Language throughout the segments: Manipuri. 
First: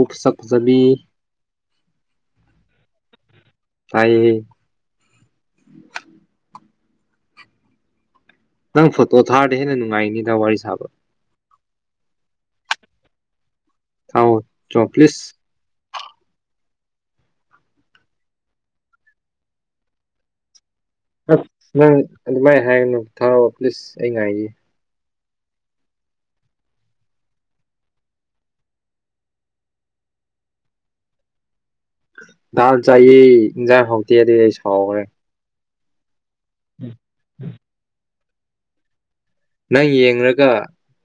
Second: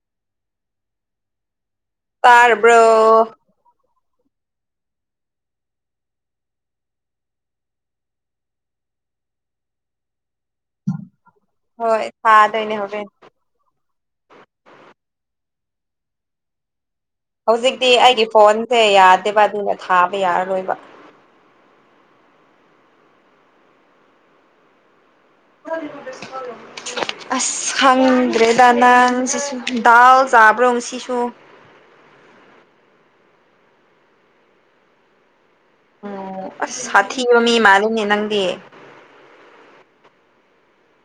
ꯎ ꯁꯛꯖꯅꯤ ꯇꯔꯔꯕ꯭ꯔꯣ ꯐꯥꯏ ꯍ ꯅꯪ ꯐꯣꯇꯣ ꯊꯥꯔꯗꯤ ꯍꯦꯟꯅ ꯅꯨꯡꯉꯥꯏꯅꯤꯗ ꯋꯥꯔꯤ ꯁꯥꯕ ꯍꯣꯏ ꯊꯥꯗꯣꯏꯅꯦ ꯍꯕꯦꯟ ꯊꯥꯎ ꯆ ꯄ꯭ꯂꯤꯁ ꯍꯧꯖꯤꯛꯇꯤ ꯑꯩꯒꯤ ꯐꯣꯟꯁꯦ ꯌꯥꯗꯦꯕ ꯑꯗꯨꯅ ꯊꯥꯕ ꯌꯥꯔꯔꯣꯏꯕ ꯑꯁ ꯅꯪ ꯑꯗꯨꯃꯥꯏꯅ ꯍꯥꯏꯒꯅꯨ ꯊꯥꯔꯛꯑꯣ ꯄ꯭ꯂꯤꯁ ꯑꯩ ꯉꯥꯏꯒ ꯍꯣ ꯍ ꯑꯁ ꯈꯪꯗ꯭ꯔꯦꯗ ꯅꯪ ꯁꯤꯁꯨ ꯗꯥꯎꯜ ꯆꯥꯕ꯭ꯔꯣ ꯁꯤꯁꯨ ꯗꯥꯜ ꯆꯥꯏꯌꯦ ꯏꯟꯁꯥꯡ ꯍꯥꯎꯇꯦ ꯑꯗꯨꯗꯤ ꯑꯩ ꯁꯥꯎꯈ꯭ꯔꯦ ꯎꯝ ꯑꯁ ꯁꯥꯊꯤꯕ ꯃꯤ ꯃꯥꯜꯂꯤꯅꯦ ꯅꯪꯗꯤ ꯅꯪ ꯌꯦꯡꯒ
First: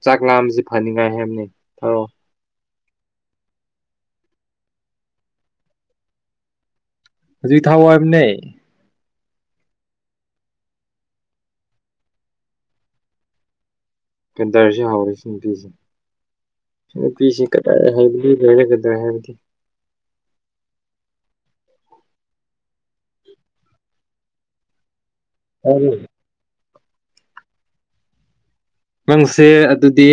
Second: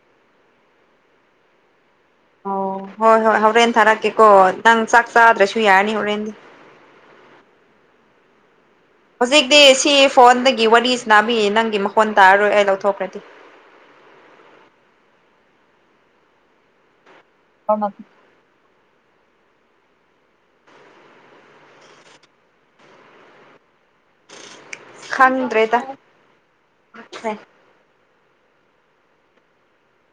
ꯆꯥꯛ ꯂꯥꯝꯕꯁꯤ ꯐꯅꯤꯡꯉꯥꯏ ꯍꯥꯏꯕꯅꯦ ꯊꯧꯔꯛꯑꯣ ꯑꯣ ꯍꯣꯏ ꯍꯣꯏ ꯍꯣꯔꯦꯟ ꯊꯥꯔꯛꯀꯦꯀꯣ ꯅꯪ ꯆꯥꯛ ꯆꯥꯗ꯭ꯔꯁꯨ ꯌꯥꯔꯅꯤ ꯍꯣꯔꯦꯟꯗꯤ ꯍꯧꯖꯤꯛ ꯊꯥꯎꯑꯣ ꯌꯥꯝ ꯅ ꯍꯧꯖꯤꯛꯇꯤ ꯁꯤ ꯐꯣꯟꯗꯒꯤ ꯋꯥꯔꯤꯁꯤ ꯅꯥꯕꯤꯌꯦ ꯅꯪꯒꯤ ꯃꯈꯣꯟ ꯇꯥꯔꯔꯣꯏ ꯑꯩ ꯂꯧꯊꯣꯛꯈ꯭ꯔꯗꯤ ꯀꯗꯔꯁꯨ ꯍꯧꯎꯔꯦ ꯁꯤ ꯅꯨꯄꯤꯁꯦ ꯁꯤ ꯅꯨꯄꯤꯁ ꯀ ꯍꯥꯏꯕꯗꯤ ꯂꯩꯒꯗ꯭ꯔꯦ ꯍꯥꯏꯕꯗꯤ ꯈꯪꯗ꯭ꯔꯦꯗ ꯅꯪꯁꯦ ꯑꯗꯨꯗꯤ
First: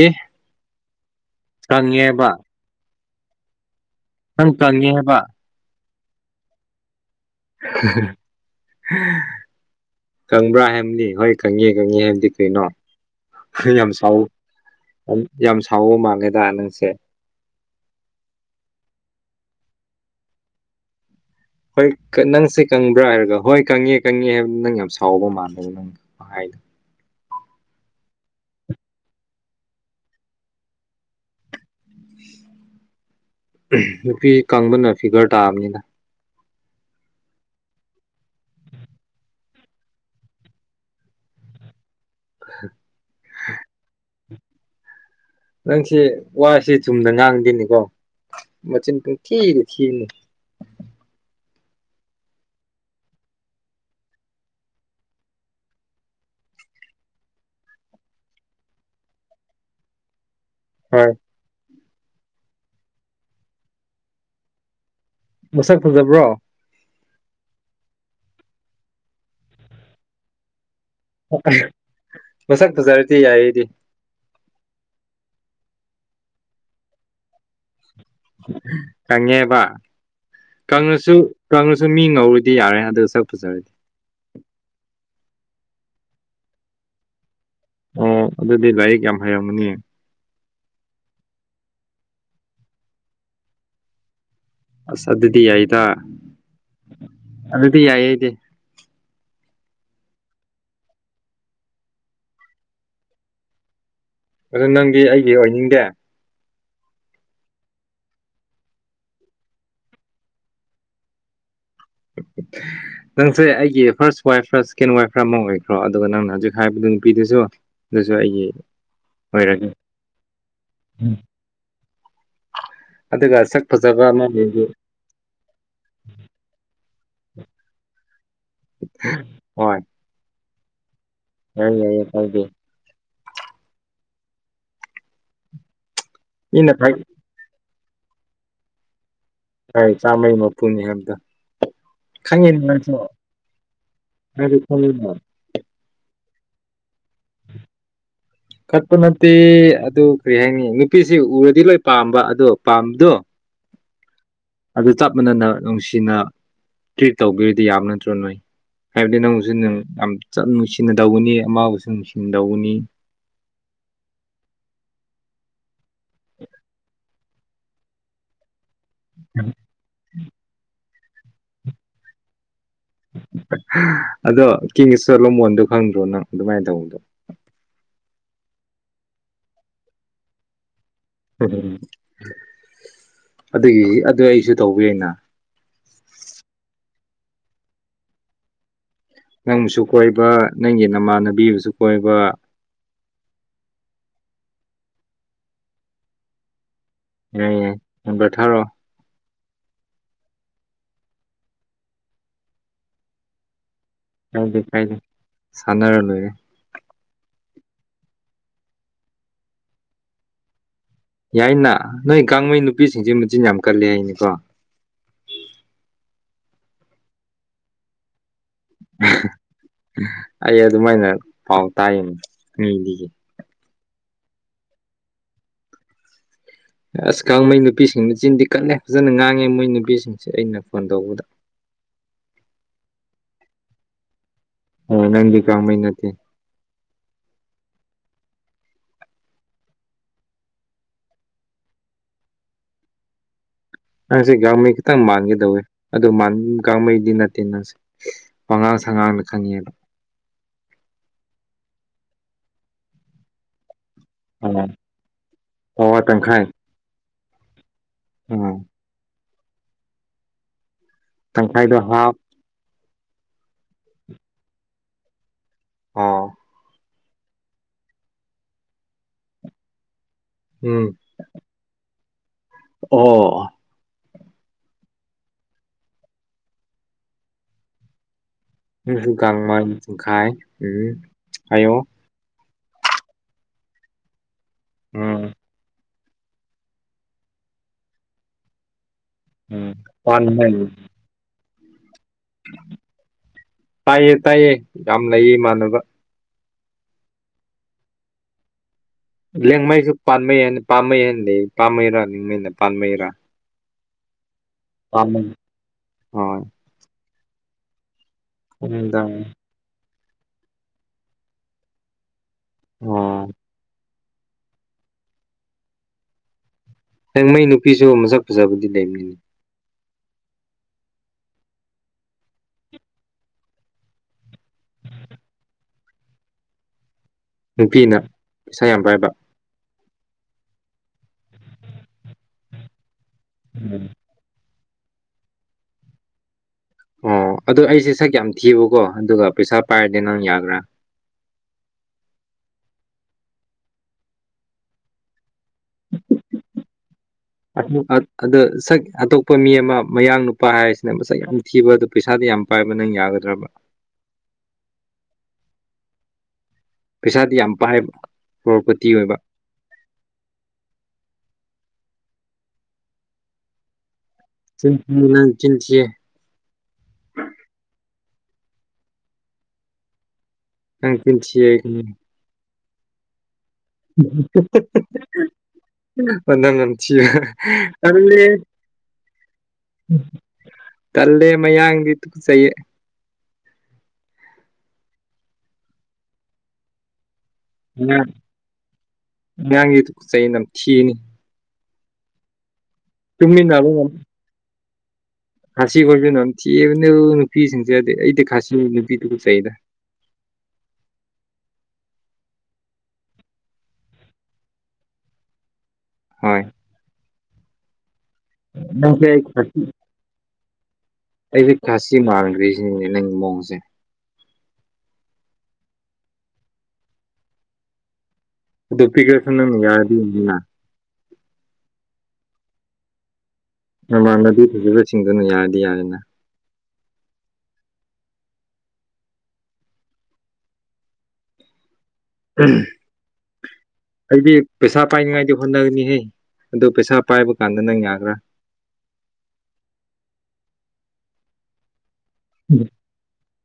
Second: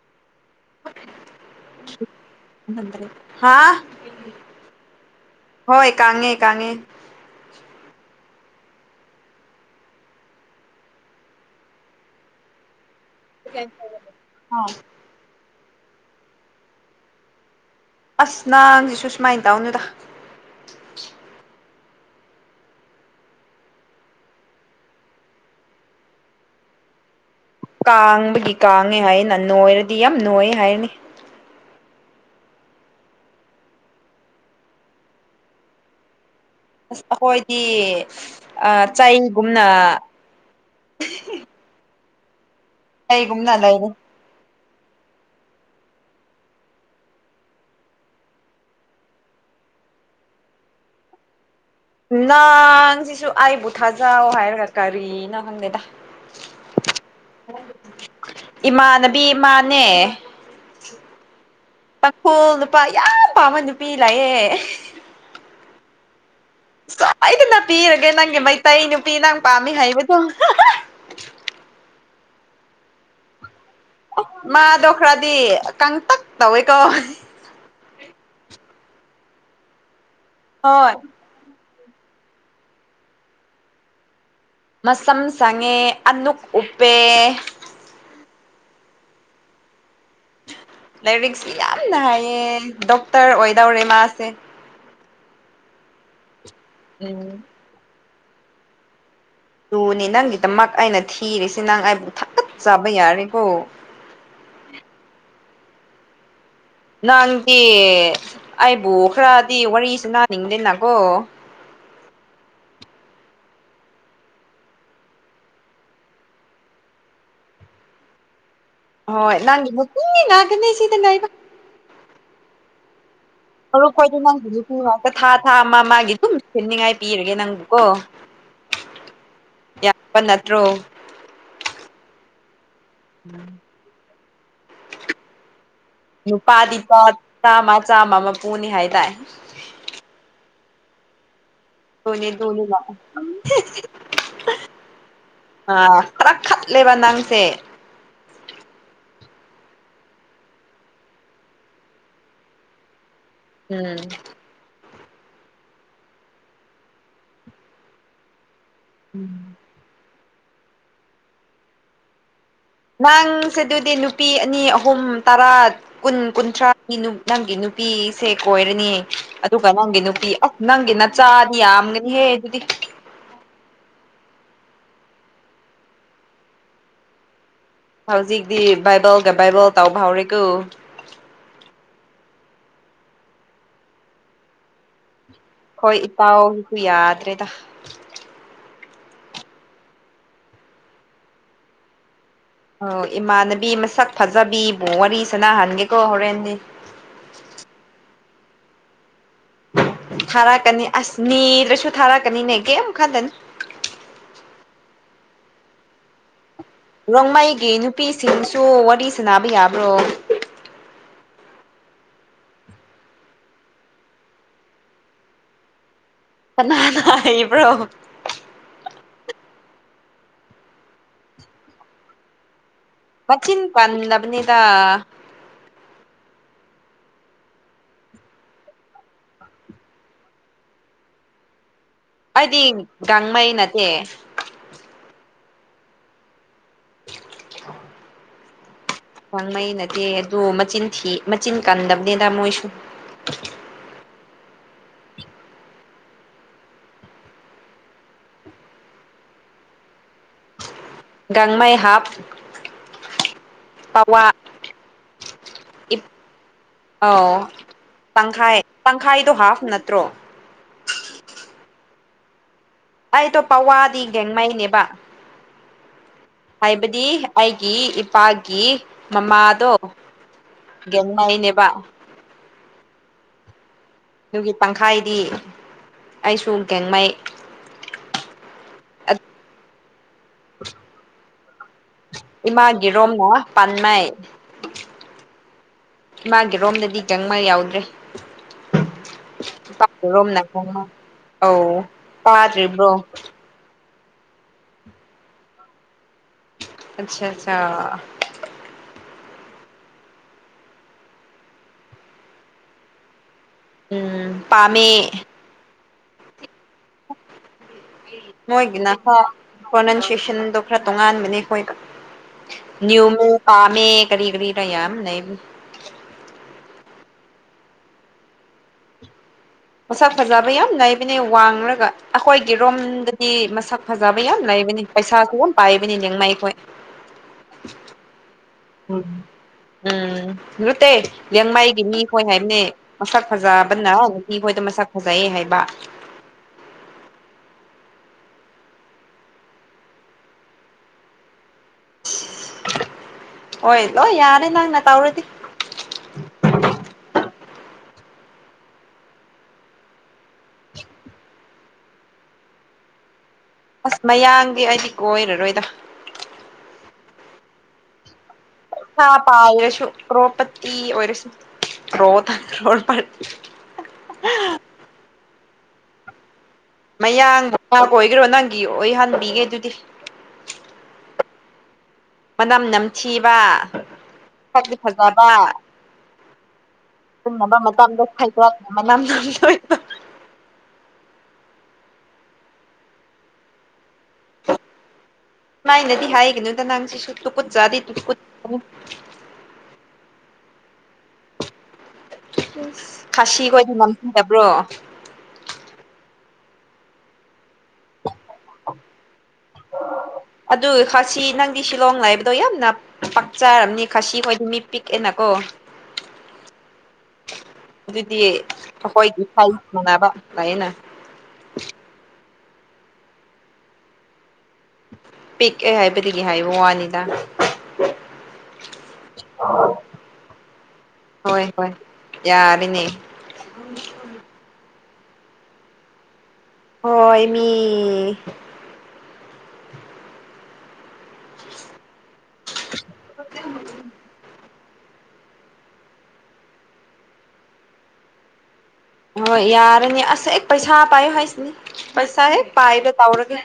ꯆꯪꯉꯦꯕ ꯗꯦ ꯍꯥ ꯅꯪ ꯀꯪꯉꯦ ꯍꯥꯏꯕ ꯍꯣꯏ ꯀꯥꯉꯦ ꯀꯥꯉꯦ [unintelligible] ꯀꯪꯕ꯭ꯔꯥ ꯍꯥꯏꯕꯅꯤ ꯍꯣꯏ ꯀꯪꯉ‌ꯦ ꯀꯪꯉ‌ꯦ ꯍꯥꯏꯕꯗꯤ ꯀꯩꯅꯣ ꯌꯥꯝ ꯁꯥꯎ ꯌꯥꯝ ꯁꯥꯎꯕ ꯃꯥꯜꯂ‌ꯦꯗ ꯅꯪꯁꯦ ꯑꯁ ꯅꯪꯁꯤꯁꯨ ꯁꯨꯃꯥꯏ ꯇꯧꯅꯨꯗ ꯍꯣꯏ ꯅꯪꯁꯦ ꯀꯪꯕ꯭ꯔꯥ ꯍꯥꯏꯔꯒ ꯍꯣꯏ ꯀꯪꯉꯦ ꯀꯪꯉꯦ ꯍꯥꯏꯕꯗ ꯅꯪ ꯌꯥꯝ ꯁꯥꯎꯕ ꯃꯥꯟꯂꯦ ꯅꯪ ꯋꯍꯥꯏꯗ‌ꯣ ꯀꯥꯡꯕꯒꯤ ꯀꯥꯡꯉꯦ ꯍꯥꯏꯅ ꯅꯣꯏꯔꯗꯤ ꯌꯥꯝ ꯅꯣꯏ ꯍꯥꯏꯔꯅꯤ ꯅꯨꯄꯤ ꯀꯪꯕꯅ ꯐꯤꯒꯔ ꯇꯥꯕꯅꯤꯗ ꯑꯁ ꯑꯩꯈꯣꯏꯗꯤ ꯑ ꯆꯩꯒꯨꯝꯅ [unintelligible] ꯀꯩꯒꯨꯝꯅ ꯂꯩꯔꯦ ꯅꯪꯁꯦ ꯋꯥꯁꯤ ꯆꯨꯝꯅ ꯉꯥꯡꯗꯦꯅꯤꯀꯣ ꯃꯆꯤꯟ ꯄꯨꯡꯊꯤꯅ ꯊꯤꯔꯅꯤ ꯅꯪ ꯁꯤꯁꯨ ꯑꯩꯕꯨ ꯊꯥꯖ ꯍꯥꯏꯔꯒ ꯀꯥꯔꯤꯅ ꯈꯪꯗꯦꯗ ꯏꯃꯥꯟꯅꯕꯤ ꯏꯃꯥꯅꯦ ꯍꯣꯏ ꯇꯥꯡꯈꯣꯜ ꯅꯨꯄꯥ ꯌꯥꯝ ꯄꯥꯝꯕ ꯅꯨꯄꯤ ꯂꯥꯛꯑꯦ ꯃꯁꯛ ꯐꯖꯕ꯭ꯔꯣ ꯁꯣꯏꯗꯅ ꯄꯤꯔꯒꯦ ꯅꯪꯒꯤ ꯃꯩꯇꯩ ꯅꯨꯄꯤ ꯅꯪ ꯄꯥꯝꯃꯤ ꯍꯥꯏꯕꯗꯨ ꯃꯁꯛ ꯐꯖꯔꯗꯤ ꯌꯥꯏꯗꯤ ꯃꯥꯗꯣ ꯈꯔꯗꯤ ꯀꯪꯇꯛ ꯇꯧꯋꯦꯀꯣ ꯀꯪꯉꯦꯕ ꯍꯣꯏ ꯀꯪꯉꯁꯨ ꯀꯪꯉꯁꯨ ꯃꯤ ꯉꯧꯔꯗꯤ ꯌꯥꯔꯦ ꯑꯗꯨ ꯁꯛ ꯐꯖꯔꯗꯤ ꯃꯁꯝ ꯁꯥꯡꯉꯦ ꯑꯅ‌ꯣꯛ ꯎꯞꯄꯦ ꯑꯣ ꯑꯗꯨꯗꯤ ꯂꯥꯏꯔꯤꯛ ꯌꯥꯝ ꯍꯩꯔꯝꯃꯅꯤ ꯂꯥꯏꯔꯤꯛꯁꯤ ꯌꯥꯝꯅ ꯍꯥꯏꯌꯦ ꯗꯣꯛꯇꯔ ꯑꯣꯏꯗꯧꯔꯦ ꯃꯥꯁꯦ ꯑꯁ ꯑꯗꯨꯗꯤ ꯌꯥꯏꯗꯥ ꯎꯝ ꯑꯗꯨ ꯌꯥꯥꯏ ꯑꯩꯗꯤ ꯇꯨꯅꯤ ꯅꯪꯒꯤꯗꯃꯛ ꯑꯩꯅ ꯊꯤꯔꯤꯁꯤ ꯅꯪ ꯑꯩꯕꯨ ꯊꯒꯠ ꯆꯥꯕ ꯌꯥꯔꯦꯀꯣ ꯑꯗꯨ ꯅꯪꯗꯤ ꯑꯩꯒꯤ ꯑꯣꯏꯅꯤꯡꯗꯦ ꯅꯪꯗꯤ ꯑꯩꯕꯨ ꯈꯔꯗꯤ ꯋꯥꯔꯤ ꯁꯥꯟꯅꯥꯅꯤꯡꯗꯦꯅꯀꯣ [inaudible] ꯅꯪꯁꯦ ꯑꯩꯒꯤ ꯐꯥꯔꯁ ꯋꯥꯏꯐꯔ ꯁꯦꯀꯦꯟ ꯋꯥꯏꯐꯔ ꯑꯃ ꯑꯣꯏꯈ꯭ꯔꯣ ꯑꯗꯨꯒ ꯅꯪꯅ ꯍꯧꯖꯤꯛ ꯍꯥꯏꯕꯗꯨ ꯅꯨꯄꯤꯗꯨꯖꯨ ꯗꯨꯁꯨ ꯑꯩꯒꯤ ꯍꯣꯏ ꯅꯪꯒꯤ ꯅꯨꯄꯤ ꯉꯥꯛꯇꯅ‌ꯦ ꯁꯤꯗ ꯂꯩꯔꯤꯕ ꯑꯗꯨꯒ ꯁꯛ ꯃꯔꯨꯞ ꯐꯖꯕ ꯈꯣꯏꯗꯤ ꯑꯃ [inaudible] ꯅꯪꯒꯤ ꯅꯨꯄꯤ ꯉꯥꯛꯇ ꯊꯥ ꯊꯥ ꯑꯃ ꯃꯥꯒꯤ ꯑꯗꯨꯝ ꯊꯤꯟꯅꯤꯡꯉꯥꯏ ꯄꯤꯔꯒꯦ ꯅꯪꯕꯨꯀꯣ ꯍꯣꯏ ꯄ ꯅꯠꯇ꯭ꯔꯣ ꯌꯥꯏ ꯌꯥꯏ ꯀꯥꯏꯗ‌ꯦ ꯃꯤꯅ ꯅꯨꯄꯥꯗꯤ ꯐꯥꯏ [unintelligible] ꯆꯥꯃ ꯆꯥꯃ ꯃꯥꯄꯨꯅꯤ ꯍꯥꯏꯗꯥꯏ ꯍꯣꯏ ꯆꯥꯝꯃꯩ ꯃꯄꯨꯅꯤ ꯍꯥꯏꯕꯗ‌ꯣ ꯗꯨꯅꯤ ꯗꯨꯅꯤ ꯂꯥꯛꯑꯣ ꯅꯪꯁꯨ ꯈꯪꯉꯤꯅ ꯑ ꯈꯔ ꯈꯠꯂꯦꯕ ꯅꯪꯁꯦ ꯈꯠꯄ ꯅꯠꯇꯦ ꯑꯗꯨ ꯀꯔꯤ ꯍꯥꯏꯅꯤ ꯅꯨꯄꯤꯁꯤ ꯎꯔꯗꯤ ꯂꯣꯏ ꯄꯥꯝꯕ ꯑꯗꯣ ꯄꯥꯝꯕꯗꯣ ꯎꯝ ꯑꯗꯨ ꯆꯞ ꯃꯥꯟꯅꯅ ꯅꯨꯡꯁꯤꯅ ꯇ꯭ꯔꯤꯠ ꯇꯧꯕꯤꯔꯗꯤ ꯌꯥꯕ ꯅꯠꯇ꯭ꯔꯣ ꯅꯣꯏ ꯍꯥꯏꯕꯗꯤ ꯎꯝ ꯅꯪꯕꯨꯁꯨ ꯅꯪ ꯌꯥꯝ ꯆꯝꯅ ꯅꯨꯡꯁꯤꯅꯗꯧꯕꯅꯤ ꯑꯃꯕꯨꯁꯨ ꯅꯨꯡꯁꯤꯅꯗꯧꯕꯅꯤ ꯅꯪꯁꯦ ꯑꯗꯨꯗꯤ ꯅꯨꯄꯤ ꯑꯅꯤ ꯑꯍꯨꯝ ꯇꯔꯥ ꯀꯨꯟ ꯀꯨꯟꯊ꯭ꯔꯥꯒꯤ [unintelligible] ꯅꯪꯒꯤ ꯅꯨꯄꯤꯁꯦ ꯀꯣꯏꯔꯅꯤ ꯑꯗꯨꯒ ꯅꯪꯒꯤ ꯅꯨꯄꯤ ꯑ ꯅꯪꯒꯤ ꯅꯆꯥꯗꯤ ꯌꯥꯝꯒꯅꯤꯍꯦ ꯑꯗꯨꯗꯤ ꯑꯗꯣ ꯀ ꯏꯁꯇꯣꯂꯣ ꯃꯣꯟꯗꯣ ꯈꯪꯗ꯭ꯔꯣ ꯅꯪ ꯑꯗꯨꯃꯥꯏꯅ ꯇꯧꯕꯗꯣ ꯍꯧꯖꯤꯛꯇꯤ ꯕꯥꯏꯕꯜꯒ ꯕꯥꯏꯕꯜ ꯇꯥꯎꯕ ꯍꯧꯔꯦꯀꯣ ꯎꯝ ꯑꯗꯨꯒꯤ ꯑꯗꯨ ꯑꯩꯁꯨ ꯇꯧꯕ ꯑꯩꯅ ꯍꯣꯏ ꯏꯇꯥꯎꯒꯤꯁꯨ ꯌꯥꯗ꯭ꯔꯦꯗ ꯅꯪꯁꯨ ꯀꯣꯏꯕ ꯅꯪꯒꯤ ꯅꯃꯥꯟꯅꯕꯤꯕꯨꯁꯨ ꯀꯣꯏꯕ ꯑꯣ ꯏꯃꯥꯟꯅꯕꯤ ꯃꯁꯛ ꯐꯖꯕꯤꯕꯨ ꯋꯥꯔꯤ ꯁꯅꯍꯟꯒꯦꯀꯣ ꯍꯣꯔꯦꯟꯗꯤ ꯌꯥ ꯅꯝꯕꯔ ꯊꯥꯔꯣꯑꯣ ꯊꯥꯔꯛꯀꯅꯤ ꯑꯁ ꯅꯤꯔꯁꯨ ꯊꯥꯔꯛꯀꯅꯤꯅꯦ ꯀꯦ ꯑꯃꯨꯛꯀꯟꯗꯟ ꯀꯥꯏꯗꯦ ꯀꯥꯏꯗꯦ ꯁꯅꯔ ꯂꯣꯏꯔ‌ꯦ ꯔꯣꯡꯃꯩꯒꯤ ꯅꯨꯄꯤꯁꯤꯡꯁꯨ ꯋꯥꯔꯤ ꯁꯥꯅꯕ ꯌꯥꯕ꯭ꯔꯣ ꯌꯥꯏꯅ ꯅꯣꯏ ꯒꯥꯡꯃꯩ ꯅꯨꯄꯤꯁꯤꯡꯁꯦ ꯃꯆꯤꯟ ꯌꯥꯝ ꯀꯜꯂꯦ ꯍꯥꯏꯅꯤꯀꯣ ꯀꯅꯥꯅꯥ ꯍꯥꯏꯕ꯭ꯔꯣ ꯑꯩ ꯑꯗꯨꯃꯥꯏꯅ ꯄꯥꯎ ꯇꯥꯏꯅꯦ ꯃꯤꯗꯒꯤ ꯃꯆꯤꯟ ꯄꯥꯜꯂꯕꯅꯤꯗ ꯑꯁ ꯒꯥꯡꯃꯩ ꯅꯨꯄꯤꯁꯤꯡ ꯃꯆꯤꯟꯗꯤ ꯀꯜꯂꯦ ꯐꯖꯅ ꯉꯥꯡꯉꯦ ꯃꯣꯏ ꯅꯨꯄꯤꯁꯤꯡꯁꯦ ꯑꯩꯅ ꯐꯣꯟ ꯇꯧꯕꯗ ꯑꯩꯗꯤ ꯒꯥꯡꯃꯩ ꯅꯠꯇꯦ ꯍ ꯅꯗꯤ ꯀꯥ ꯃ ꯅꯗꯤꯦ ꯑ ꯈꯥꯡꯃꯩꯅꯠꯇꯦ ꯑꯗꯨ ꯃꯆꯤꯟ ꯊꯤ ꯃꯆꯤꯟ ꯀꯟꯗꯕꯅꯤꯗ ꯃꯣꯏꯁꯨ ꯅꯪꯁꯦ ꯒꯥꯡꯃꯩ ꯈꯤꯇꯪ ꯃꯥꯟꯒꯗꯧꯋꯦ ꯑꯗꯨ ꯒꯥꯡꯃꯩꯗꯤ ꯅꯠꯇꯦ ꯅꯪꯁꯦ ꯋꯥꯉꯥꯡ ꯁꯉꯥꯡꯅ ꯈꯪꯉꯦꯗꯣ ꯃꯥꯏ ꯍꯥꯞ ꯄꯋꯥ ꯑꯥ ꯍꯋꯥ ꯇꯪꯈꯥꯏ ꯑꯥꯎ ꯇꯪꯈꯥꯏ ꯎꯝ ꯄꯪꯈꯥꯏꯗꯣ ꯍꯥꯞ ꯅꯠꯇ꯭ꯔꯣ ꯇꯪꯈꯥꯏꯗ ꯍꯥꯞ ꯑꯩꯗꯣ ꯄꯋꯥꯗꯤꯒꯦꯡꯉꯩꯅꯦꯕ ꯑꯣ ꯍꯥꯏꯕꯗꯤ ꯑꯩꯒꯤ ꯏꯄꯥꯒꯤ ꯃꯃꯥꯗꯣ ꯎꯝ ꯉꯅꯦꯕ ꯑꯣ ꯑꯗꯨꯒꯤ ꯇꯪꯈꯥꯏꯗꯤ ꯑꯩꯁꯨ ꯒꯦꯡꯉꯩ ꯏꯐꯨꯒꯥꯡꯃꯥꯏ ꯏꯐꯨꯈꯥꯏ ꯎꯝ ꯍꯥꯏꯌꯨꯣ ꯏꯃꯥꯒꯤꯔꯣꯝꯅ ꯄꯥꯟꯅꯩ ꯎꯝ ꯏꯃꯒꯤ ꯔꯣꯝꯗꯗꯤ ꯆꯪꯕ ꯌꯥꯎꯗ꯭ꯔꯦ ꯎꯝ ꯔꯣꯝꯅ ꯄꯥꯟꯃꯩ ꯑꯧ ꯄꯥꯗ꯭ꯔꯤꯕ꯭ꯔꯣ ꯇꯥꯏꯌꯦ ꯇꯥꯏꯌꯦ ꯌꯥꯝ ꯂꯩꯌꯦ ꯏꯃꯥꯟꯅꯕ ꯑꯆꯥ ꯑꯆꯥ ꯂꯦꯡꯃꯩꯁꯨ ꯄꯥꯟꯕꯩ ꯄꯥꯝꯕꯩ ꯌꯥꯗꯤ ꯄꯥꯝꯃꯩꯔꯥ ꯅꯤꯡꯃꯩꯅ ꯄꯥꯟꯕꯩꯔꯥ ꯎꯝ ꯑ ꯄꯥꯝꯃꯦ ꯍꯣꯏ ꯃꯣꯏꯒꯤꯅ ꯄ꯭ꯔꯣꯅꯟꯁꯤꯌꯦꯁꯟꯗꯣ ꯈꯔ ꯇꯣꯉꯥꯟꯕꯅꯦ ꯑꯩꯈꯣꯏꯗ ꯅꯅꯤꯌꯨꯃꯦ ꯑꯣ ꯄꯥꯃꯦ ꯀꯔꯤ ꯀꯔꯤ ꯇ ꯌꯥ ꯅ ꯍꯡ ꯃꯩ ꯅꯨꯄꯤꯁꯨ ꯃꯁꯛ ꯐꯖꯕꯗꯤ ꯂꯩꯅꯤꯅꯤ ꯃꯁꯛ ꯐꯖꯕ ꯌꯥꯝ ꯂꯩꯕꯅꯤ ꯋꯥꯡꯡꯂꯒ ꯑꯩꯈꯣꯏꯒꯤ ꯔꯣꯝꯗꯗꯤ ꯃꯁꯛ ꯐꯖꯕ ꯌꯥꯝ ꯂꯩꯕꯅꯤ ꯄꯩꯁꯥꯁꯤꯒꯝ ꯄꯥꯏꯕꯅꯤ ꯅꯤꯡꯃ ꯑꯩꯈꯣꯏ ꯅꯨꯄꯤꯅ ꯄꯩꯁꯥ ꯌꯥꯝ ꯎꯝ ꯄꯥꯏꯕ ꯎꯝ ꯂꯠꯇꯦ ꯌꯦꯦꯡꯃꯥꯏꯒꯤ ꯃꯤ ꯍꯣꯏ ꯍꯥꯏꯕꯅꯦ ꯃꯁꯛ ꯎꯝ. ꯐꯖꯕꯅ ꯅꯨꯄꯤꯈꯣꯏꯗ ꯃꯁꯛ ꯐꯖꯩ ꯍꯥꯏꯕ ꯑꯣ ꯑꯗꯨꯗꯣ ꯑꯩꯁꯦ ꯁꯛ ꯌꯥꯝ ꯊꯤꯌꯨꯀꯣ ꯑꯗꯨꯒ ꯄꯩꯁꯥ ꯄꯥꯏꯔꯗꯤ ꯅꯪ ꯌꯥꯒ꯭ꯔꯥ ꯍꯂꯣ ꯌꯥꯔꯦ ꯂꯅꯥꯅ ꯇꯧꯔꯗꯤ ꯑꯗ ꯁꯛ ꯑꯇꯣꯞꯄ ꯃꯤ ꯑꯃ ꯃꯌꯥꯡ ꯅꯨꯄꯥ ꯍꯥꯏꯔꯤꯁꯤꯅ ꯃꯁꯛ ꯌꯥꯝ ꯊꯤꯕ ꯑꯗꯨꯣ ꯄꯩꯁꯥꯗꯤ ꯌꯥꯝ ꯄꯥꯏꯕ ꯅꯪ ꯌꯥꯒꯗ꯭ꯔꯕ ꯑꯁ ꯃꯌꯥꯡꯗꯤ ꯑꯩꯗꯤ ꯀꯣꯏꯔꯔꯣꯏꯗ ꯄꯩꯁꯥꯗꯤ ꯌꯥꯝ ꯄꯥꯏꯕ ꯀꯣꯔ ꯍꯥ ꯄꯁꯨꯣꯄ [inaudible] ꯇ ꯔꯣ ꯇꯣ ꯄ [inaudible] ꯆꯟꯁꯤꯦ [inaudible] ꯃꯌꯥꯡ ꯑꯣꯏꯈꯔꯣ ꯅꯪꯒꯤ ꯑꯣꯏꯍꯟꯕꯤꯒꯦ ꯑꯗꯨꯗꯤ ꯀꯪꯀꯤꯜꯁꯤ ꯃꯅꯝ ꯅꯝꯊꯤꯕ ꯁꯛꯇꯤ ꯐꯖꯕ ꯇꯤ ꯅꯅꯝꯁꯤ ꯀ ꯄꯨꯟꯅꯕ ꯃꯇꯝꯗ ꯈꯥꯏꯗꯣꯛꯅ ꯃꯅꯝ ꯅꯝꯊꯤꯕ ꯇꯜꯂꯦ ꯃꯌꯥꯡꯒꯤꯨ ꯆꯌꯦ ꯗꯨꯃꯥꯏꯅꯗꯤ ꯍꯥꯏꯒꯅꯣꯗ ꯅꯪ ꯁꯤꯁꯨ ꯇꯨꯀꯨꯠ ꯆꯠꯗꯤ ꯇꯨꯀꯨꯠ ꯉꯥꯡꯒꯤꯗꯨ [inaudible] ꯠ ꯆꯩꯩꯅ ꯌꯥꯝ ꯊꯤꯅꯤ ꯇꯨꯃꯤꯟꯅꯕ ꯈꯥꯁꯤꯈꯣꯏꯗꯤ ꯉꯝ ꯉꯥꯝꯅꯤꯡꯗꯕ꯭ꯔꯣ ꯈꯥꯁꯤ ꯈꯣꯏꯕꯤ ꯅꯝꯊꯤꯕꯅꯦ ꯅꯨꯄꯤꯁꯤꯡꯁꯦꯗꯤ ꯑꯩꯗꯤ ꯈꯥꯁꯤ ꯅꯨꯄꯤ ꯇꯨꯒꯨꯠꯖꯩꯗ ꯑꯗꯨ ꯈꯥꯁꯤ ꯅꯪꯗꯤ ꯁꯤꯂꯣꯡ ꯂꯩꯕꯗꯣ ꯌꯥꯝꯅ ꯄꯥꯛꯆꯥꯔꯝꯅꯤ ꯈꯥꯁꯤ ꯈꯣꯏꯗꯤ ꯃꯤ ꯄꯤꯛꯑꯦꯅꯀꯣ ꯍꯣꯏ ꯑꯗꯨꯗꯤ ꯅꯪꯁꯦ ꯑꯩꯈꯣꯏꯒꯤ ꯑꯩ ꯢꯝꯐꯥꯜ ꯈꯥꯁꯤ ꯒꯨꯝ ꯐꯩꯅ ꯑꯩꯁꯦ ꯈꯥꯁꯤ ꯃꯥꯡꯈ꯭ꯔꯤꯁꯤꯅꯤꯅꯦ ꯅꯪꯒꯤ ꯃꯣꯡꯁꯦ ꯄꯤꯛꯑꯦ ꯍꯥꯏꯕꯗꯒꯤ ꯍꯥꯏꯕ ꯋꯥꯅꯤꯗ ꯑꯗꯨ ꯄꯤꯈꯔꯁꯨ ꯅꯪ ꯌꯥꯏꯅꯥ ꯍꯣꯏ ꯍꯣꯏ ꯌꯥꯔꯦꯅꯦ ꯃꯃꯥꯟꯅꯕꯤ ꯊꯤꯕꯁꯤꯡꯗꯨꯅ ꯌꯥꯔꯗꯤ ꯌꯥꯔꯦꯅ ꯍꯣꯏ ꯃꯤ ꯎꯝ ꯑꯩꯗꯤ ꯄꯩꯁꯥ ꯄꯥꯏꯅꯤꯡꯉꯥꯏꯗꯤ ꯍꯣꯠꯅꯒꯅꯤꯍꯦ ꯑꯗꯨ ꯄꯩꯁꯥ ꯄꯥꯏꯕ ꯀꯥꯟꯗ ꯅꯪ ꯌꯥꯕ꯭ꯔꯥ ꯍꯣꯏ ꯌꯥꯔꯅꯦ ꯑꯁ ꯍꯦꯛ ꯄꯩꯁꯥ ꯄꯥꯏꯌꯣ ꯍꯥꯏꯁꯤꯅꯦ ꯄꯩꯁꯥ ꯍꯦꯛ ꯄꯥꯏꯕ ꯇꯧꯔꯒꯦ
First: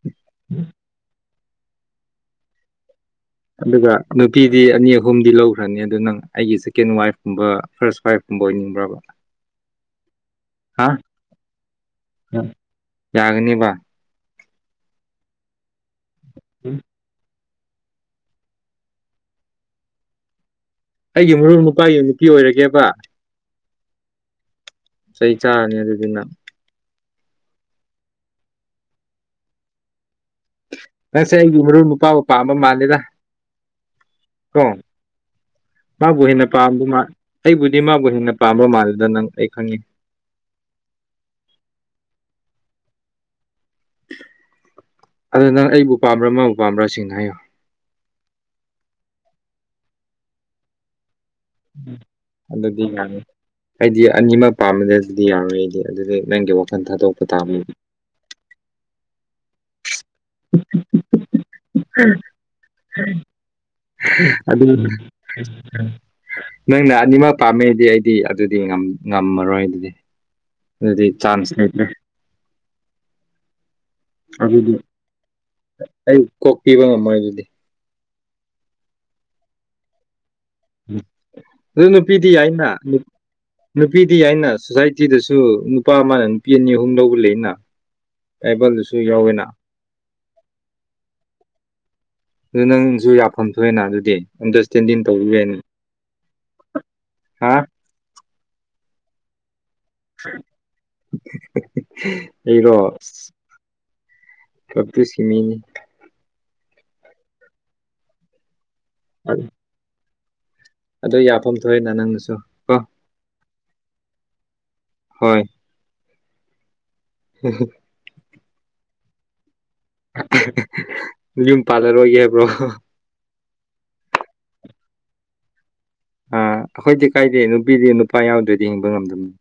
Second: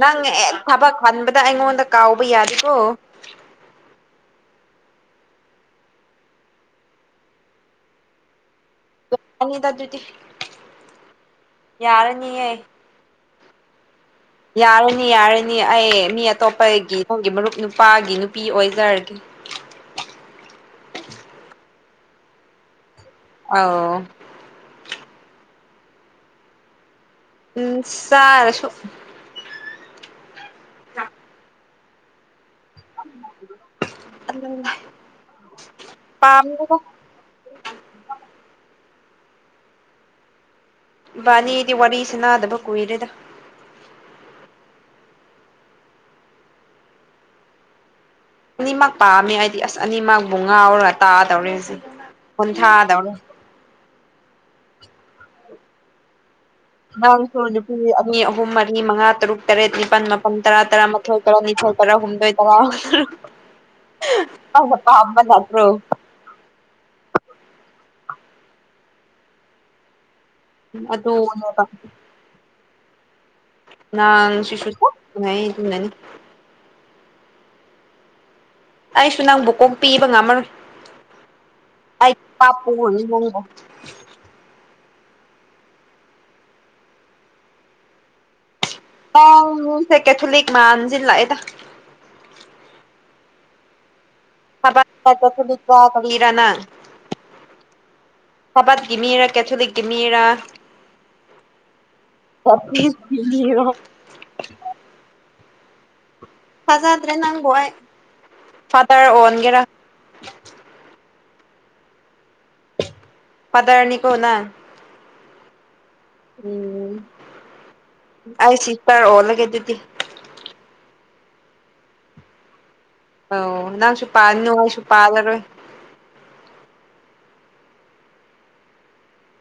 ꯅꯪ ꯍꯦꯛ ꯊꯕꯛ ꯈꯟꯕꯗ ꯑꯩꯉꯣꯟꯗ ꯀꯥꯎꯕ ꯌꯥꯗꯦꯀꯣ ꯑꯗꯨꯒ ꯅꯨꯄꯤꯗꯤ ꯑꯅꯤ ꯑꯍꯨꯝꯗꯤ ꯂꯧꯈ꯭ꯔꯅꯤ ꯑꯗꯨ ꯅꯪ ꯑꯩꯒꯤ ꯁꯦꯀꯦꯟ ꯋꯥꯏꯐꯀꯨꯝꯕ ꯐꯥꯔꯁ ꯋꯥꯏꯐ ꯕ ꯑꯣꯢꯅꯤꯡꯕ꯭ꯔꯕ ꯇꯜꯂꯤꯗ ꯑꯗꯨꯗꯤ ꯍꯥ ꯌꯥꯔꯅꯤꯌꯦ ꯌꯥꯒꯅꯤꯕ ꯌꯥꯔꯅꯤ ꯌꯥꯔꯅꯤ ꯑꯩ ꯃꯤ ꯑꯇꯣꯞꯄꯒꯤ ꯅꯪꯒꯤ ꯃꯔꯨꯞ ꯅꯨꯄꯥꯒꯤ ꯅꯨꯄꯤ ꯑꯣꯏꯖꯔꯒꯦ ꯑꯩꯒꯤ ꯃꯔꯨꯞ ꯅꯨꯄꯥꯒꯤ ꯅꯨꯄꯤ ꯑꯣꯏꯔꯒꯦꯕ ꯑꯥꯎ ꯆꯩ ꯆꯥꯒꯅꯤ ꯑꯗꯨꯗꯤ ꯅꯪ ꯑꯁ ꯆꯔꯁꯨ ꯅꯪꯁꯦ ꯑꯩꯒꯤ ꯃꯔꯨꯞ ꯅꯨꯄꯥ ꯕꯨ ꯄꯥꯝꯕ ꯃꯥꯜꯂꯦꯗ ꯀꯣ ꯃꯥꯕꯨ ꯍꯦꯟꯅ ꯄꯥꯝꯗꯦꯗ ꯄꯥꯝꯕ ꯑꯩꯕꯨꯗꯤ ꯃꯥꯕꯨ ꯍꯦꯟꯅ ꯄꯥꯝꯕ ꯃꯥꯜꯂꯦꯗ ꯅꯪ ꯑꯩ ꯈꯪꯉꯤ ꯢꯕꯥꯅꯤꯗꯤ ꯋꯥꯔꯤ ꯁꯅꯥꯗꯕ ꯀꯨꯏꯔꯦꯗ ꯑꯗꯨ ꯅꯪ ꯑꯩꯕꯨ ꯄꯥꯝꯕ꯭ꯔꯥ ꯃꯥꯕꯨ ꯄꯥꯝꯕ꯭ꯔꯥ ꯁꯦꯡꯅ ꯍꯥꯏꯌꯨ ꯑꯅꯤꯃꯛ ꯄꯥꯝꯃꯦ ꯑꯩꯗꯤ ꯑꯁ ꯑꯅꯤꯃꯛꯕꯨ ꯉꯥꯎꯔꯦ ꯇꯥꯗꯧꯔꯦ ꯍꯧꯖꯤꯛ ꯋꯥꯡꯊꯥꯗꯧꯔꯦ ꯍꯥꯏꯗꯤ ꯑꯅꯤꯃꯛ ꯄꯥꯝꯕꯗꯤ ꯑꯗꯨꯗꯤ ꯌꯥꯔꯣꯏꯗ ꯑꯗꯨꯗꯤ ꯅꯪꯒꯤ ꯋꯥꯈꯜ ꯊꯥꯗꯣꯛꯄ ꯅꯪꯁꯨ ꯇꯥꯕꯅꯤ ꯅꯨꯄꯤ ꯑꯅꯤ ꯑꯍꯨꯝ ꯃꯔꯤ ꯃꯉꯥ ꯇꯔꯨꯛ ꯇꯔꯦꯠ ꯅꯤꯄꯥꯜ ꯇꯔꯥ ꯃꯥꯊꯣꯏ ꯇꯔꯥ ꯅꯤꯊꯣꯏ ꯇꯔꯥ ꯍꯨꯝꯗꯣꯏ ꯇꯔꯥ ꯑꯗꯨ ꯑꯄꯥ ꯑꯃ ꯌꯥꯠꯇ꯭ꯔꯣ [inaudible] ꯅꯪꯅ ꯑꯅꯤꯃꯛ ꯄꯥꯝꯃꯦꯗꯤ ꯑꯩꯗꯤ ꯑꯗꯨꯗꯤ ꯉꯝ ꯉꯝꯃꯔꯣꯏ ꯑꯗꯨꯗꯤ ꯑꯗꯨꯗꯤ ꯆꯥꯥꯟꯁ ꯑꯗꯨꯅꯦꯕ ꯂꯩꯇ꯭ꯔꯦ ꯅꯪ ꯁꯤꯁꯨ ꯑꯗꯨꯗꯤ [unintelligible] ꯑꯩ ꯀꯣꯛꯄꯤꯕ ꯉꯝꯃꯣꯏ ꯑꯗꯨꯗꯤ ꯑꯩꯁꯨ ꯅꯪꯕꯨ ꯀꯣꯛ ꯄꯤꯕ ꯉꯝꯃꯔꯣꯏ ꯑꯗꯨ ꯑꯩ ꯅꯨꯄꯤꯗꯤ ꯌꯥꯏꯅ ꯄꯥꯞꯄꯨꯔꯅꯤ ꯅꯨꯞ ꯅꯪꯕꯨ ꯅꯨꯄꯤꯗꯤ ꯋꯥꯅ ꯁꯣꯁꯥꯏꯇꯤꯗꯁꯨ ꯅꯨꯄꯥ ꯑꯃꯅ ꯅꯨꯄꯤ ꯑꯅꯤ ꯑꯍꯨꯝ ꯂꯧꯕ ꯂꯩꯅ ꯑꯩꯉꯣꯡꯗꯁꯨ ꯌꯥꯎꯋꯤꯅ ꯅꯪꯁꯦ ꯀꯦꯊꯣꯂꯤꯛ ꯃꯥꯥꯟꯕꯁꯦ ꯂꯥꯛꯑꯦꯗ ꯑꯗꯨ ꯅꯪꯁꯨ ꯌꯥꯐꯝ ꯊꯣꯛꯑꯦꯅ ꯑꯗꯨꯗꯤ ꯑꯟꯗꯔꯁꯇꯦꯟꯗꯤꯡ ꯆ ꯇꯧꯕꯤꯕꯅꯤ ꯀꯔꯅ [inaudible] ꯍꯥ ꯊꯕꯛꯒꯤ ꯃꯤꯔꯥ ꯀꯦꯊꯣꯂꯤꯛ ꯀꯤꯃꯤꯔ [unintelligible] ꯀꯞꯗꯤꯁꯀꯤ ꯃꯤꯅꯤ ꯊꯥꯖꯗ꯭ꯔꯦ ꯅꯪꯕꯨ ꯑꯩ ꯐꯥꯗꯔ ꯑꯣꯟꯒꯦꯔ ꯑꯗꯨ ꯌꯥꯐꯝ ꯊꯣꯛꯑꯦꯅ ꯅꯪꯅꯁꯨ ꯀꯣ ꯐꯥꯗꯔꯅꯤ ꯀꯣ ꯅꯪ ꯍꯣꯏ ꯎꯝ [unintelligible] ꯑꯩ ꯆꯤꯠꯇꯔ ꯑꯣꯜꯂꯒꯦ ꯑꯗꯨꯗꯤ ꯌꯨꯝ ꯄꯥꯜꯂꯔꯣꯏꯒꯦ ꯍꯥꯏꯕ꯭ꯔꯣ ꯑꯣ ꯅꯪꯁꯨꯨ ꯄꯥꯟꯅꯨ ꯑꯩꯁꯨꯨ ꯄꯥꯜꯂꯔꯣꯏ ꯑꯥ ꯑꯩꯈꯣꯏꯗꯤ ꯀꯥꯏꯗꯦ ꯅꯨꯄꯤꯗꯤ ꯅꯨꯄꯥ ꯌꯥꯎꯗ꯭ꯔꯗꯤ ꯍꯤꯡꯕ ꯉꯝꯗꯕꯅꯤ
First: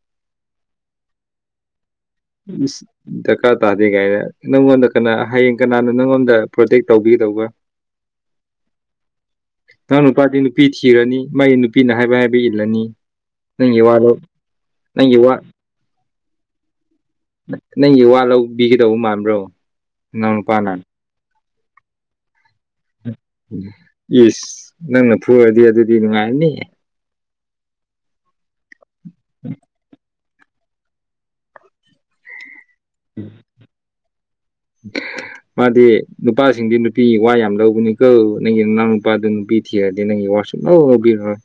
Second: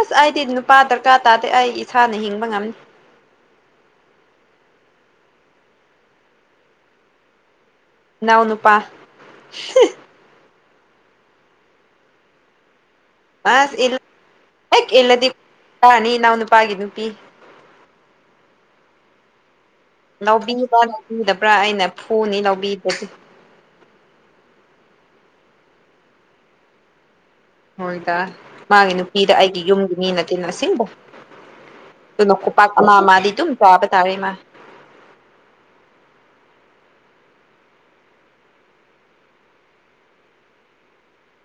ꯑꯁ ꯑꯩꯗꯤ ꯅꯨꯄꯥ ꯗꯔꯀꯥꯔ ꯇꯥꯗꯦ ꯑꯩ ꯏꯁꯥꯅ ꯍꯤꯡ [inaudible] ꯗꯔꯀꯥꯔ ꯇꯥꯗꯦ ꯀꯥꯏꯅ ꯅꯪꯉꯣꯟꯗ ꯀꯅꯥ ꯍꯌꯦꯡ ꯀꯅꯥꯅꯣ ꯅꯪꯉꯣꯟꯗ ꯄ꯭ꯔꯣꯇꯦꯛ ꯇꯧꯕꯤꯗꯧꯕ ꯏꯅꯥꯎ ꯅꯨꯄꯥ [unintelligible] ꯅꯪ ꯅꯨꯄꯥꯗꯤ ꯅꯨꯄꯤ ꯊꯤꯔꯅꯤ ꯃꯥꯒꯤ ꯅꯨꯄꯤꯅ ꯍꯥꯏꯕ ꯍꯥꯏꯕ ꯏꯜꯂꯅꯤ ꯑꯁ ꯅꯪꯒꯤ ꯋꯥꯗꫭ ꯅꯪꯒꯤ ꯋꯥ ꯇꯥꯅꯤ ꯏꯅꯥꯎ ꯅꯨꯄꯒꯤ ꯅꯨꯄꯤ ꯅꯪꯒꯤ ꯋꯥ ꯂꯧꯕꯤꯒꯗꯧꯕ ꯃꯥꯟꯕ꯭ꯔꯣ ꯅꯅꯥꯎ ꯅꯨꯄꯥꯅ ꯂꯧꯕꯤꯕ꯭ꯔꯥ ꯂꯧꯕꯤꯗꯕ꯭ꯔꯥ ꯑꯩꯅ ꯐꯨꯅꯤ ꯂꯧꯕꯤꯗꯗꯤ ꯏꯁ ꯅꯪꯅ ꯐꯨꯔꯗꯤ ꯑꯗꯨꯗꯤ ꯅꯨꯡꯉꯥꯏꯔꯅꯤ ꯍꯣꯏꯗ ꯃꯥꯒꯤ ꯅꯨꯄꯤꯗ ꯑꯩꯒꯤ ꯌꯨꯝꯒꯤ ꯃꯤ ꯅꯠꯇꯦꯅ ꯑꯁꯦꯡꯕ ꯑꯗꯨꯅ ꯈꯨꯞ ꯄꯥꯛ ꯑꯃ ꯃꯥꯗꯤ ꯇꯨꯝ ꯆꯥꯕ ꯇꯥꯏꯌꯦ ꯃꯥ [unintelligible] ꯃꯥꯗꯤ ꯅꯨꯄꯥꯁꯤꯡꯗꯤ ꯅꯨꯄꯤꯒꯤ ꯋꯥ ꯌꯥꯝ ꯂꯧꯕꯅꯤ ꯀꯧ ꯅꯪꯒꯤ ꯅꯅꯥꯎ ꯅꯨꯄꯥꯗꯨ ꯅꯨꯄꯤ ꯊꯤꯔꯗꯤ ꯅꯪꯒꯤ ꯋꯥ ꯁꯨꯛꯂꯧ ꯂꯧꯕꯤꯔꯣꯏ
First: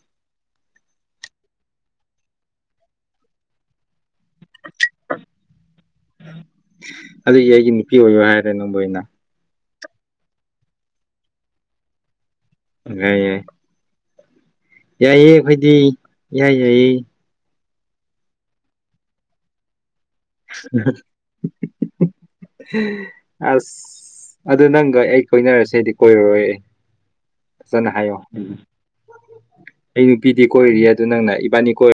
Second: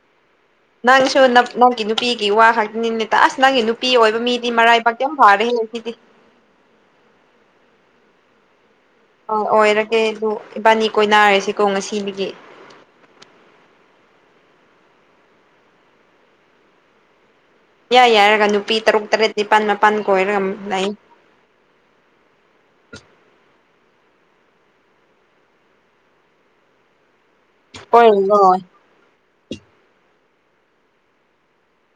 ꯅꯪꯁꯨ ꯅꯪꯒꯤ ꯅꯨꯄꯤꯒꯤ ꯋꯥ ꯍꯥꯏꯕꯅꯤꯅꯦ ꯇ ꯑꯁ ꯅꯪꯒꯤ ꯅꯨꯄꯤ ꯑꯣꯏꯕ ꯃꯤꯗꯤ ꯃꯔꯥꯏꯕꯥꯛ ꯌꯝ ꯐꯥꯔꯦ ꯍꯦ ꯁꯤꯗꯤ ꯑꯗꯨꯒꯤ ꯑꯩꯒꯤ ꯅꯨꯄꯤ ꯑꯣꯏꯌꯣ ꯍꯥꯏꯔꯦ ꯅꯪꯕꯨ ꯑꯩꯅ ꯑꯧ ꯑꯣꯏꯔꯒꯦ ꯑꯗꯨ ꯏꯕꯥꯅꯤ ꯀꯣꯏꯅꯔꯁꯤꯀꯣ ꯉꯁꯤꯗꯒꯤ ꯐꯖꯩꯌꯦ ꯌꯥꯏꯌꯦ ꯑꯩꯈꯣꯏꯗꯤ ꯏꯌꯥ ꯌꯥꯏꯌꯦ ꯌꯥꯏ ꯌꯥꯏꯔꯒ ꯅꯨꯄꯤ ꯇꯔꯨꯛ ꯇꯔꯦꯠ ꯅꯤꯄꯥꯟ ꯃꯥꯄꯟ ꯀꯣꯏꯔꯒ ꯂꯩ ꯑꯁ ꯑꯗꯨ ꯅꯪꯒ ꯑꯩ ꯀꯣꯏꯅꯔꯁꯦꯗꯤ ꯀꯣꯏꯔꯔꯣꯏ ꯐꯖꯅ ꯍꯥꯏꯌꯣ ꯀꯣꯏꯔꯨꯅꯣ ꯑꯩ ꯅꯨꯄꯤꯗꯤ ꯀꯣꯏꯔꯤ ꯑꯗꯨ ꯅꯪꯅ ꯏꯕꯥꯅꯤ ꯀꯣꯏ